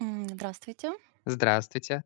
Здравствуйте. Здравствуйте.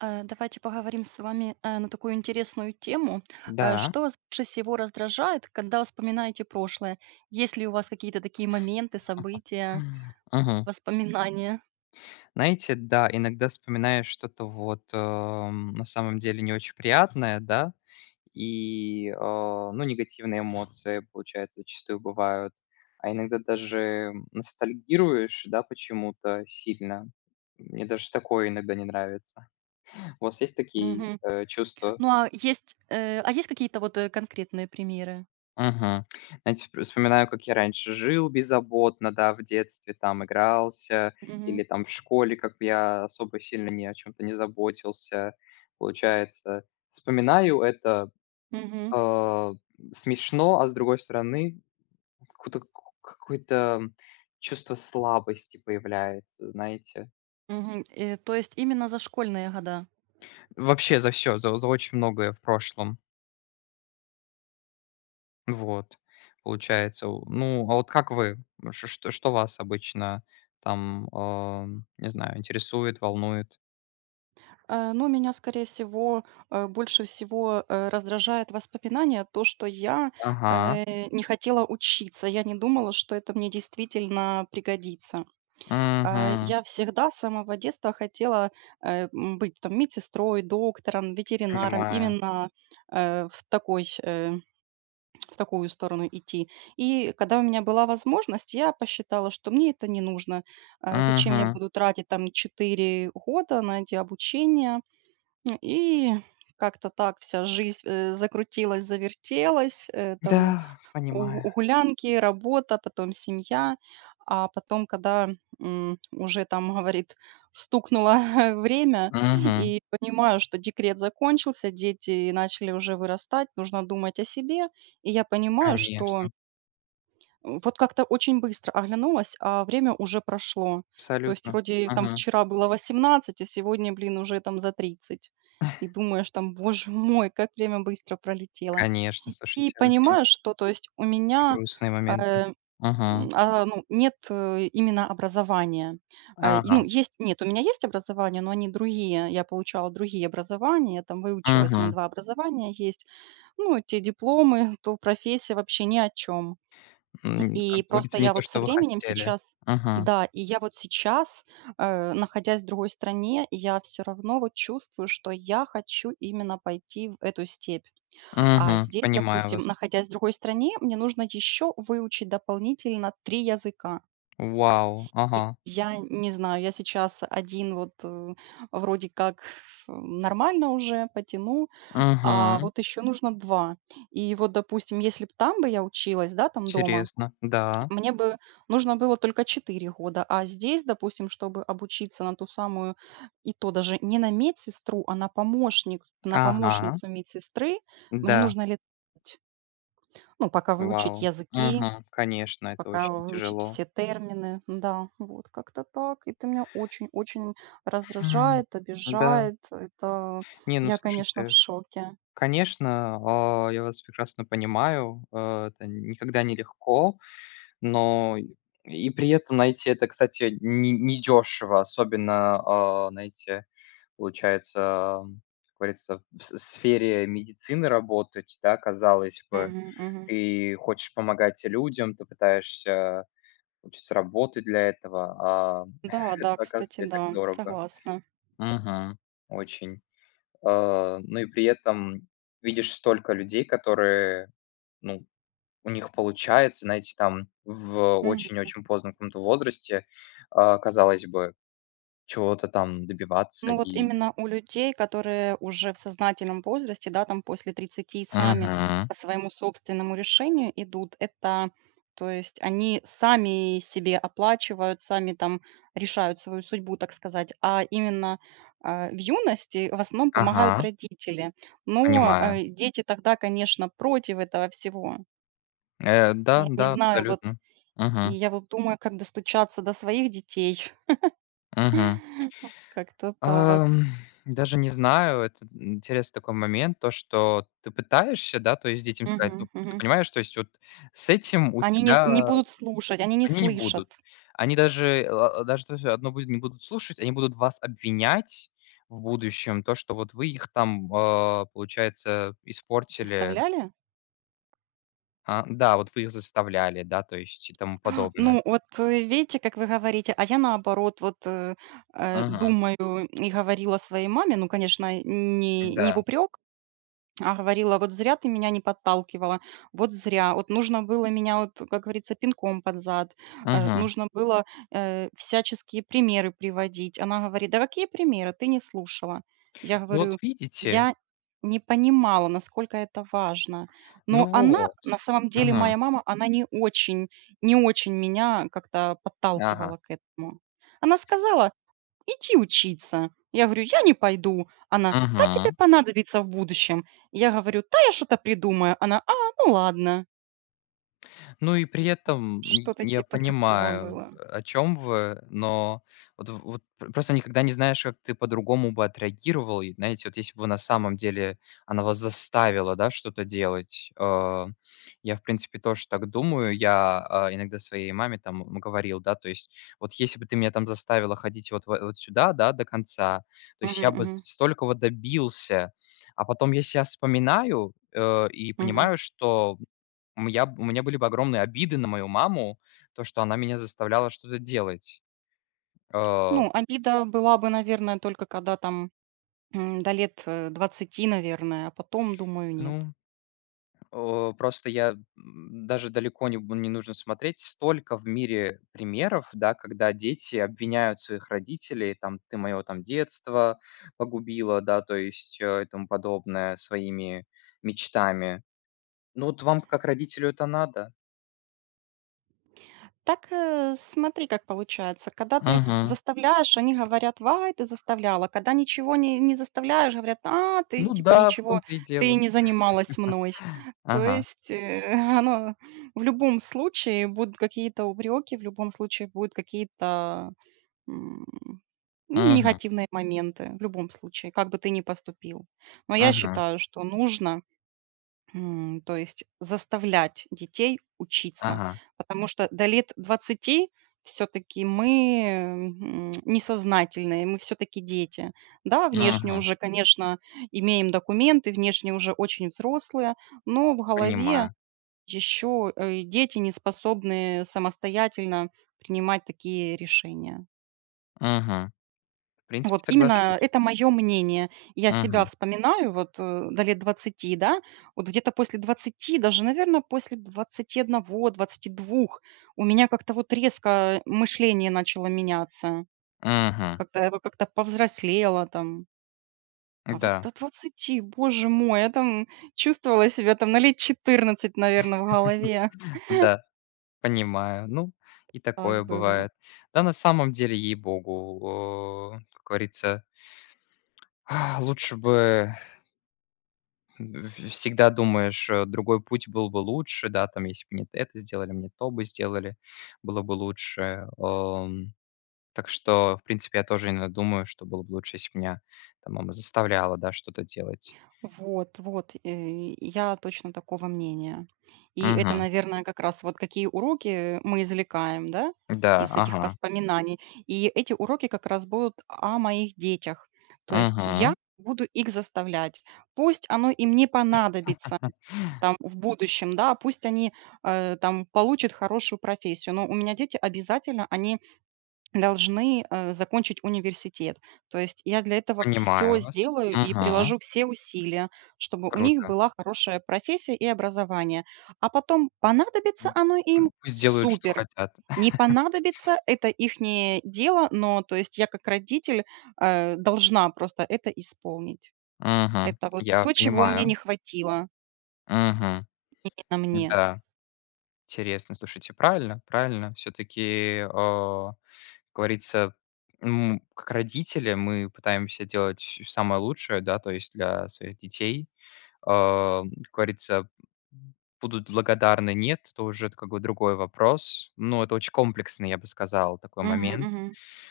Давайте поговорим с вами на такую интересную тему. Да. Что вас больше всего раздражает, когда вспоминаете прошлое? Есть ли у вас какие-то такие моменты, события, Мгм. воспоминания? Знаете, да, иногда вспоминаешь что-то вот, на самом деле не очень приятное, да, и, ну, негативные эмоции, получается, зачастую бывают. А иногда даже ностальгируешь, да, почему-то сильно. Мне даже такое иногда не нравится. У вас есть такие, Мгм. Чувства? Ну а есть какие-то вот конкретные примеры? Мгм. Знаете, вспоминаю, как я раньше жил беззаботно, да, в детстве, там игрался, Мгм. или там в школе, как бы я особо сильно ни о чем то не заботился, получается. Вспоминаю это, Мгм. а, смешно, а с другой стороны, какую-то какое-то чувство слабости появляется, знаете. Мгм. То есть именно за школьные года? Вообще за все за очень многое в прошлом. Вот, получается. У ну, а вот как вы? Ш что что вас обычно там, не знаю, интересует, волнует? Ну, меня, скорее всего, больше всего, раздражает воспоминание, то, что я, Ага. э, не хотела учиться. Я не думала, что это мне действительно пригодится. Мгм. Я всегда с самого детства хотела быть там медсестрой, доктором, ветеринаром, Понимаю. именно, э, в такой, э, в такую сторону идти. И когда у меня была возможность, я посчитала, что мне это не нужно. Зачем я Мгм. буду тратить там 4 года на эти обучения? И как-то так вся жизнь, закрутилась, завертелась, там Да, у понимаю. у гулянки, работа, потом семья. А потом, когда, уже там, говорит, стукнуло время, Мгм. и понимаю, что декрет закончился, дети начали уже вырастать, нужно думать о себе. И я понимаю, что Конечно. Вот как-то очень быстро оглянулась, а время уже прошло. То есть Абсолютно. вроде там Мгм. вчера было 18, а сегодня, блин, уже там за 30. И думаешь там: "Боже мой, как время быстро пролетело". Конечно, И слушайте, очень понимаешь, что, то есть, у меня, грустные моменты. э, Мгм. Ну, нет, именно образования. Ну, Ага. есть нет, у меня есть образование, но они другие. Я получала другие образования, я там выучилась, у меня Мгм. 2 образования есть. Ну, те дипломы, то профессия вообще ни о чем. М, И как просто говорится, не я то, вот со что вы временем хотели. сейчас, Мгм. да, и я вот сейчас, находясь в другой стране, я все равно вот чувствую, что я хочу именно пойти в эту степь. А Мгм. здесь, Понимаю допустим, вас. находясь в другой стране, мне нужно еще выучить дополнительно 3 языка. Вау. Ага. Я не знаю, я сейчас один вот, вроде как, нормально уже потяну, а Мгм. вот еще нужно 2. И вот, допустим, если бы там бы я училась, да, там дома Интересно. Да. мне бы нужно было только 4 года, а здесь, допустим, чтобы обучиться на ту самую, и то даже не на медсестру, а на помощник, на Ага. помощницу медсестры, мне Да. нужно лет 5. Ну, пока выучить Вау. языки, Ага, конечно, это пока очень выучить тяжело. все термины. Да, вот как-то так. Это меня очень-очень М. раздражает, Да. обижает. Это Не, ну я, конечно, в слушайте, шоке. конечно, я вас прекрасно понимаю. Это никогда не легко, но и при этом, найти это, кстати, не дешево, особенно, знаете, получается, как говорится, в сфере медицины работать, да, казалось бы. Мгм, мгм. Ты хочешь помогать людям, ты пытаешься учиться работать для этого, а Да, это, да, кстати, оказывается, и так да, дорого. согласна. Мгм. Очень. Ну и при этом видишь столько людей, которые, ну, у них получается, знаете, там в Мгм. очень-очень позднем каком-то возрасте, казалось бы, чего-то там добиваться Ну вот и именно у людей, которые уже в сознательном возрасте, да, там после 30 сами Мгм. по своему собственному решению идут, это, то есть они сами себе оплачивают, сами там решают свою судьбу, так сказать, а именно, в юности в основном Ага, помогают родители. Но понимаю. Дети тогда, конечно, против этого всего. Да, Я не да, знаю, вот, абсолютно. и Угу. я вот думаю, как достучаться до своих детей. Мгм. Как-то так. Ам, даже не знаю, это интересный такой момент, то, что ты пытаешься, да, то есть детям сказать, Мгм, ну, ты мгм. понимаешь, то есть вот с этим у Они не тебя будут слушать, они не они не будут. слышат. Они даже то есть одно будет не будут слушать, они будут вас обвинять в будущем, то, что вот вы их там, получается, испортили. Заставляли? А, да, вот вы их заставляли, да, то есть и тому подобное. Ну, вот, видите, как вы говорите, а я наоборот вот, Мгм. думаю и говорила своей маме, ну, конечно, не в Да. упрек, а говорила: "Вот зря ты меня не подталкивала, вот зря, вот нужно было меня, вот, как говорится, пинком под зад, Мгм. нужно было, всяческие примеры приводить". Она говорит: "Да какие примеры? Ты не слушала". Я Ну вот говорю: видите, "Я не понимала, насколько это важно". ну Но она, вот. на самом деле, моя Мгм. мама, она не очень меня как-то подталкивала Ага. к этому. Она сказала: "Иди учиться". Я говорю: "Я не пойду". Она: "Да тебе Мгм. понадобится в будущем". Я говорю: "Да я что-то придумаю". Она: "А, ну ладно". Ну и при этом й Что-то я типа такого понимаю, было. о чем вы, но вот в вот п просто никогда не знаешь, как ты по-другому бы отреагировал. И знаете, вот если бы на самом деле она вас заставила, да, что-то делать. Я, в принципе, тоже так думаю. Я, иногда своей маме там говорил, да, то есть: "Вот если бы ты меня там заставила ходить вот в вот сюда, да, до конца, то есть Мгм, я бы мгм, столько вот добился". А потом я себя вспоминаю, и мгм. понимаю, что М, я б у меня были бы огромные обиды на мою маму, то, что она меня заставляла что-то делать. Э, Ну, обида была бы, наверное, только когда там, до лет, 20, наверное, а потом, думаю, нет. ну, просто даже далеко не нужно смотреть. Столько в мире примеров, да, когда дети обвиняют своих родителей, там: "Ты моё там детство погубила", да, то есть, и тому подобное, своими мечтами. Ну, вот вам как родителю это надо? Так, смотри, как получается. Когда ты Мгм. заставляешь, они говорят: "Вай, ты заставляла". Когда ничего не заставляешь, говорят: "А, ты Ну типа да, в ничего, том-то и ты дело. не занималась мной". То Ага. есть, оно в любом случае будут какие-то упреки, в любом случае будут какие-то, м, ну, Мгм. негативные моменты, в любом случае, как бы ты ни поступил. Но я Мгм. считаю, что нужно, то есть, заставлять детей учиться, Ага. потому что до лет 20 все-таки мы несознательные, мы все-таки дети. Да, внешне Мгм. уже, мгм, конечно, имеем документы, внешне уже очень взрослые, но в голове Понимаю. еще дети не способны самостоятельно принимать такие решения. Мгм. В принципе, Вот именно соглашусь. это мое мнение. Я себя Мгм. вспоминаю вот, до лет 20, да, вот где-то после 20, даже, наверное, после 21, 22, у меня как-то вот резко мышление начало меняться. Мгм. Как-то я вот как-то повзрослела там. А вот до Да, 20, боже мой, я там чувствовала себя там на лет 14, наверное, в голове. да, понимаю. Ну, и Так такое было. бывает. Да, на самом деле, ей-богу, как говорится, лучше бы в всегда думаешь, другой путь был бы лучше, да, там, если бы мне это сделали, мне то бы сделали, было бы лучше. Так что, в принципе, я тоже иногда думаю, что было бы лучше, если б меня там мама заставляла, да, что-то делать. Вот, вот, я точно такого мнения. И это, Мгм. наверное, как раз вот какие уроки мы извлекаем, да, Да, из этих ага. воспоминаний. И эти уроки как раз будут о моих детях. То есть я Мгм. буду их заставлять. Пусть оно им не понадобится там в будущем, да, пусть они там получат хорошую профессию, но у меня дети обязательно, они должны, закончить университет. То есть я для этого все Понимаю вас. сделаю и Мгм. приложу все усилия, чтобы у них Круто. была хорошая профессия и образование. А потом понадобится М, оно им — пусть делают, что супер! хотят. Не понадобится — это ихнее дело, но, то есть, я как родитель, должна просто это исполнить. Мгм. Это вот Я то, чего мне не понимаю. хватило Мгм. на мне. Да, интересно. Слушайте, правильно, правильно. Все таки, как говорится, как родители мы пытаемся делать всё самое лучшее, да, то есть для своих детей. А, как говорится, будут благодарны, нет, то уже это как бы другой вопрос. Ну, это очень комплексный, я бы сказал, такой Мгм, момент. мгм.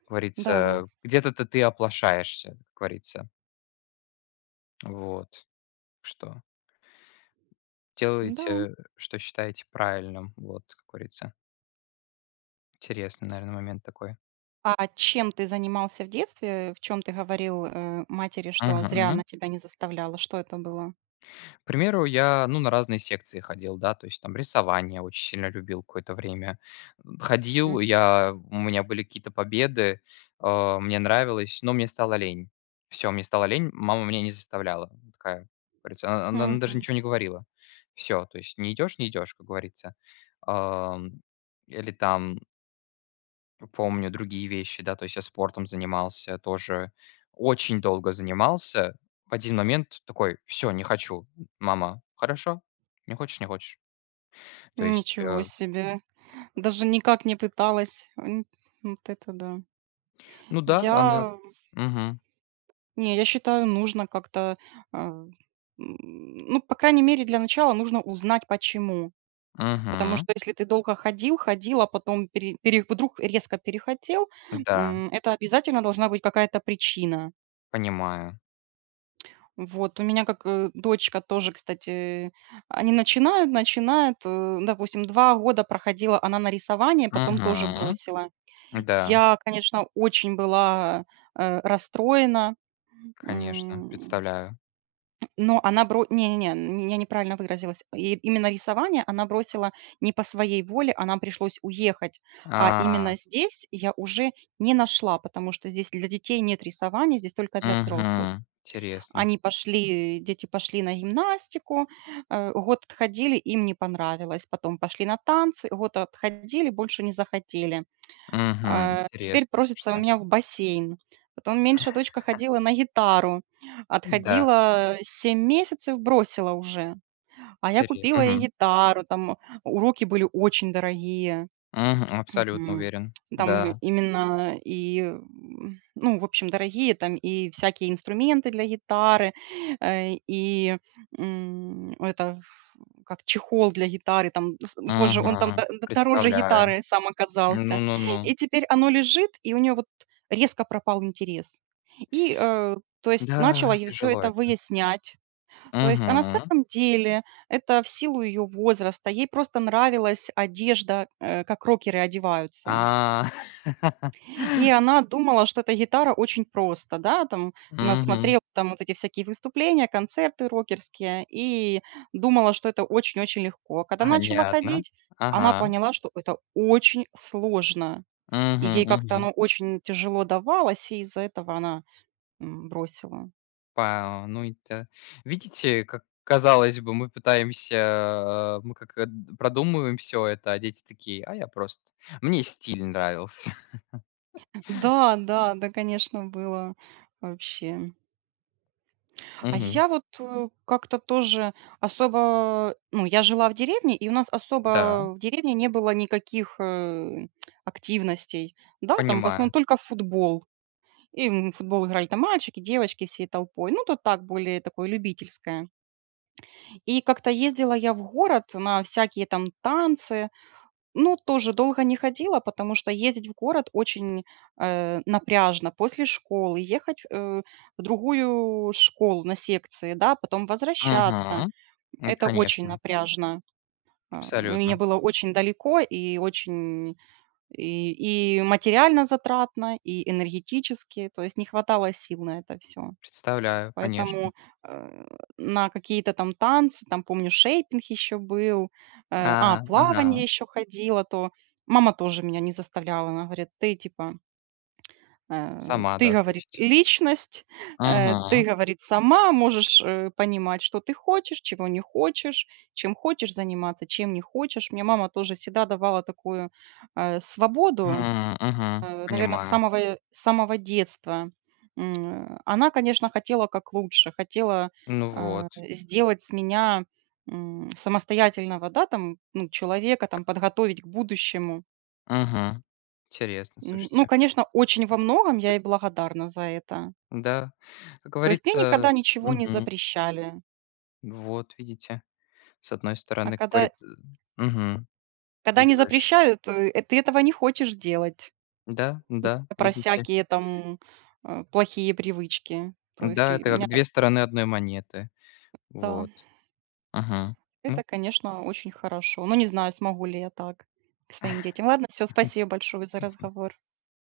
Как Да-да. говорится, где-то-то ты оплошаешься, как говорится. Вот. Что Да. Да. делаете, что считаете правильным. Вот, как говорится. Интересный, наверное, момент такой. А чем ты занимался в детстве? В чем ты говорил, матери, что Мгм, зря она мгм. тебя не заставляла? Что это было? К примеру, ну, на разные секции ходил, да, то есть там рисование очень сильно любил какое-то время. Ходил, у меня были какие-то победы, мне нравилось, но мне стало лень. Все, мне стало лень, мама меня не заставляла. Такая, как говорится, она даже Мгм. ничего не говорила. Все, то есть не идешь, не идешь, как говорится. Ам, или там Помню другие вещи, да, то есть я спортом занимался тоже, очень долго занимался. В один момент такой: "Все, не хочу". Мама: "Хорошо, не хочешь- не хочешь". То есть, Ничего э, себе. Даже никак не пыталась. Вот это да. ну да, она Я, Мгм, не, я считаю, нужно как-то, а, м, ну, по крайней мере, для начала нужно узнать, почему. Потому мгм, что если ты долго ходил, ходил, а потом вдруг резко перехотел, да, это обязательно должна быть какая-то причина. понимаю. Вот, у меня как, дочка тоже, кстати, они начинают, допустим, 2 года проходила она на рисование, потом тоже Мгм, бросила. да, Я, конечно, очень была, расстроена, конечно, м, представляю. но она бро не не не, я неправильно выразилась. И именно рисование она бросила не по своей воле, она пришлось уехать. А А, именно здесь я уже не нашла, потому что здесь для детей нет рисования, здесь только для взрослых. мгм, интересно. Они пошли, дети пошли на гимнастику, год отходили, им не понравилось. Потом пошли на танцы, год отходили, больше не захотели. Мгм, Теперь интересно, просится у слушайте. меня в бассейн. Потом меньшая дочка ходила на гитару, Да, отходила 7 месяцев, бросила уже. А я тере купила ей гитару, там уроки были очень дорогие. абсолютно Мгм. уверен. Там Да, ну, в общем, дорогие там и всякие инструменты для гитары, э, и, это ф как чехол для гитары, там, с боже, он там мгм, д д дороже представляю. гитары сам Ну оказался. ну И ну. теперь оно лежит, и у нее вот резко пропал интерес. И, то есть Да, начала я все тяжело это это. выяснять. То есть, на Мгм. самом деле это в силу ее возраста. Ей просто нравилась одежда, как рокеры одеваются. А. И она думала, что эта гитара очень просто, да, там. Она Мгм. смотрела там вот эти всякие выступления, концерты рокерские и думала, что это очень-очень легко. А когда начала Понятно. ходить, она Ага. поняла, что это очень сложно. И Мгм, ей как-то мгм. оно очень тяжело давалось, и из-за этого она, бросила. Па ну это видите, как казалось бы, мы пытаемся, э, мы как, э, д продумываем все это, а дети такие: "А я просто мне стиль нравился". Да, да, да, конечно, было вообще. А Мгм. я вот, как-то тоже особо, ну, я жила в деревне, и у нас Да, особо в деревне не было никаких, активностей. Да, там в основном понимаю. только футбол. И, в футбол играли там мальчики, девочки всей толпой. Ну, то так, более такое любительское. И как-то ездила я в город на всякие там танцы, ну, тоже долго не ходила, потому что ездить в город очень, напряжно. После школы ехать, в другую школу на секции, да, потом возвращаться. Мгм. Это очень Конечно, напряжно. Мне абсолютно. было очень далеко и очень и материально затратно, и энергетически. То есть не хватало сил на это все. Представляю, конечно. Поэтому, э, на какие-то там танцы, там, помню, шейпинг еще был, А, ага. плавание еще ходила, то мама тоже меня не заставляла. Она говорит: "Ты, типа, Сама, ты, да, то говорит, есть. личность, ты, Мгм. говорит, сама можешь, понимать, что ты хочешь, чего не хочешь, чем хочешь заниматься, чем не хочешь". Мне мама тоже всегда давала такую, свободу, Мгм. наверное, с Понимаю. самого э, с самого детства. Она, конечно, хотела как лучше, хотела, Ну вот. сделать с меня, самостоятельного, да, там, ну, человека, там, подготовить к будущему. Мгм. Интересно, Ну, слушайте. конечно, очень во многом я ей благодарна за это. Да, как То есть мне говорится. никогда ничего не Мгм. запрещали. Вот видите, с одной А стороны, как когда говорит мгм. когда не Выигрываешь. запрещают, ты этого не хочешь делать. Да, И да, про видите. всякие там, плохие привычки. То есть у Да, это меня как 2 стороны одной монеты. да. Вот. Мгм. Это, конечно, очень хорошо. Ну, не знаю, смогу ли я так к своим детям. Ладно, все, спасибо большое за разговор.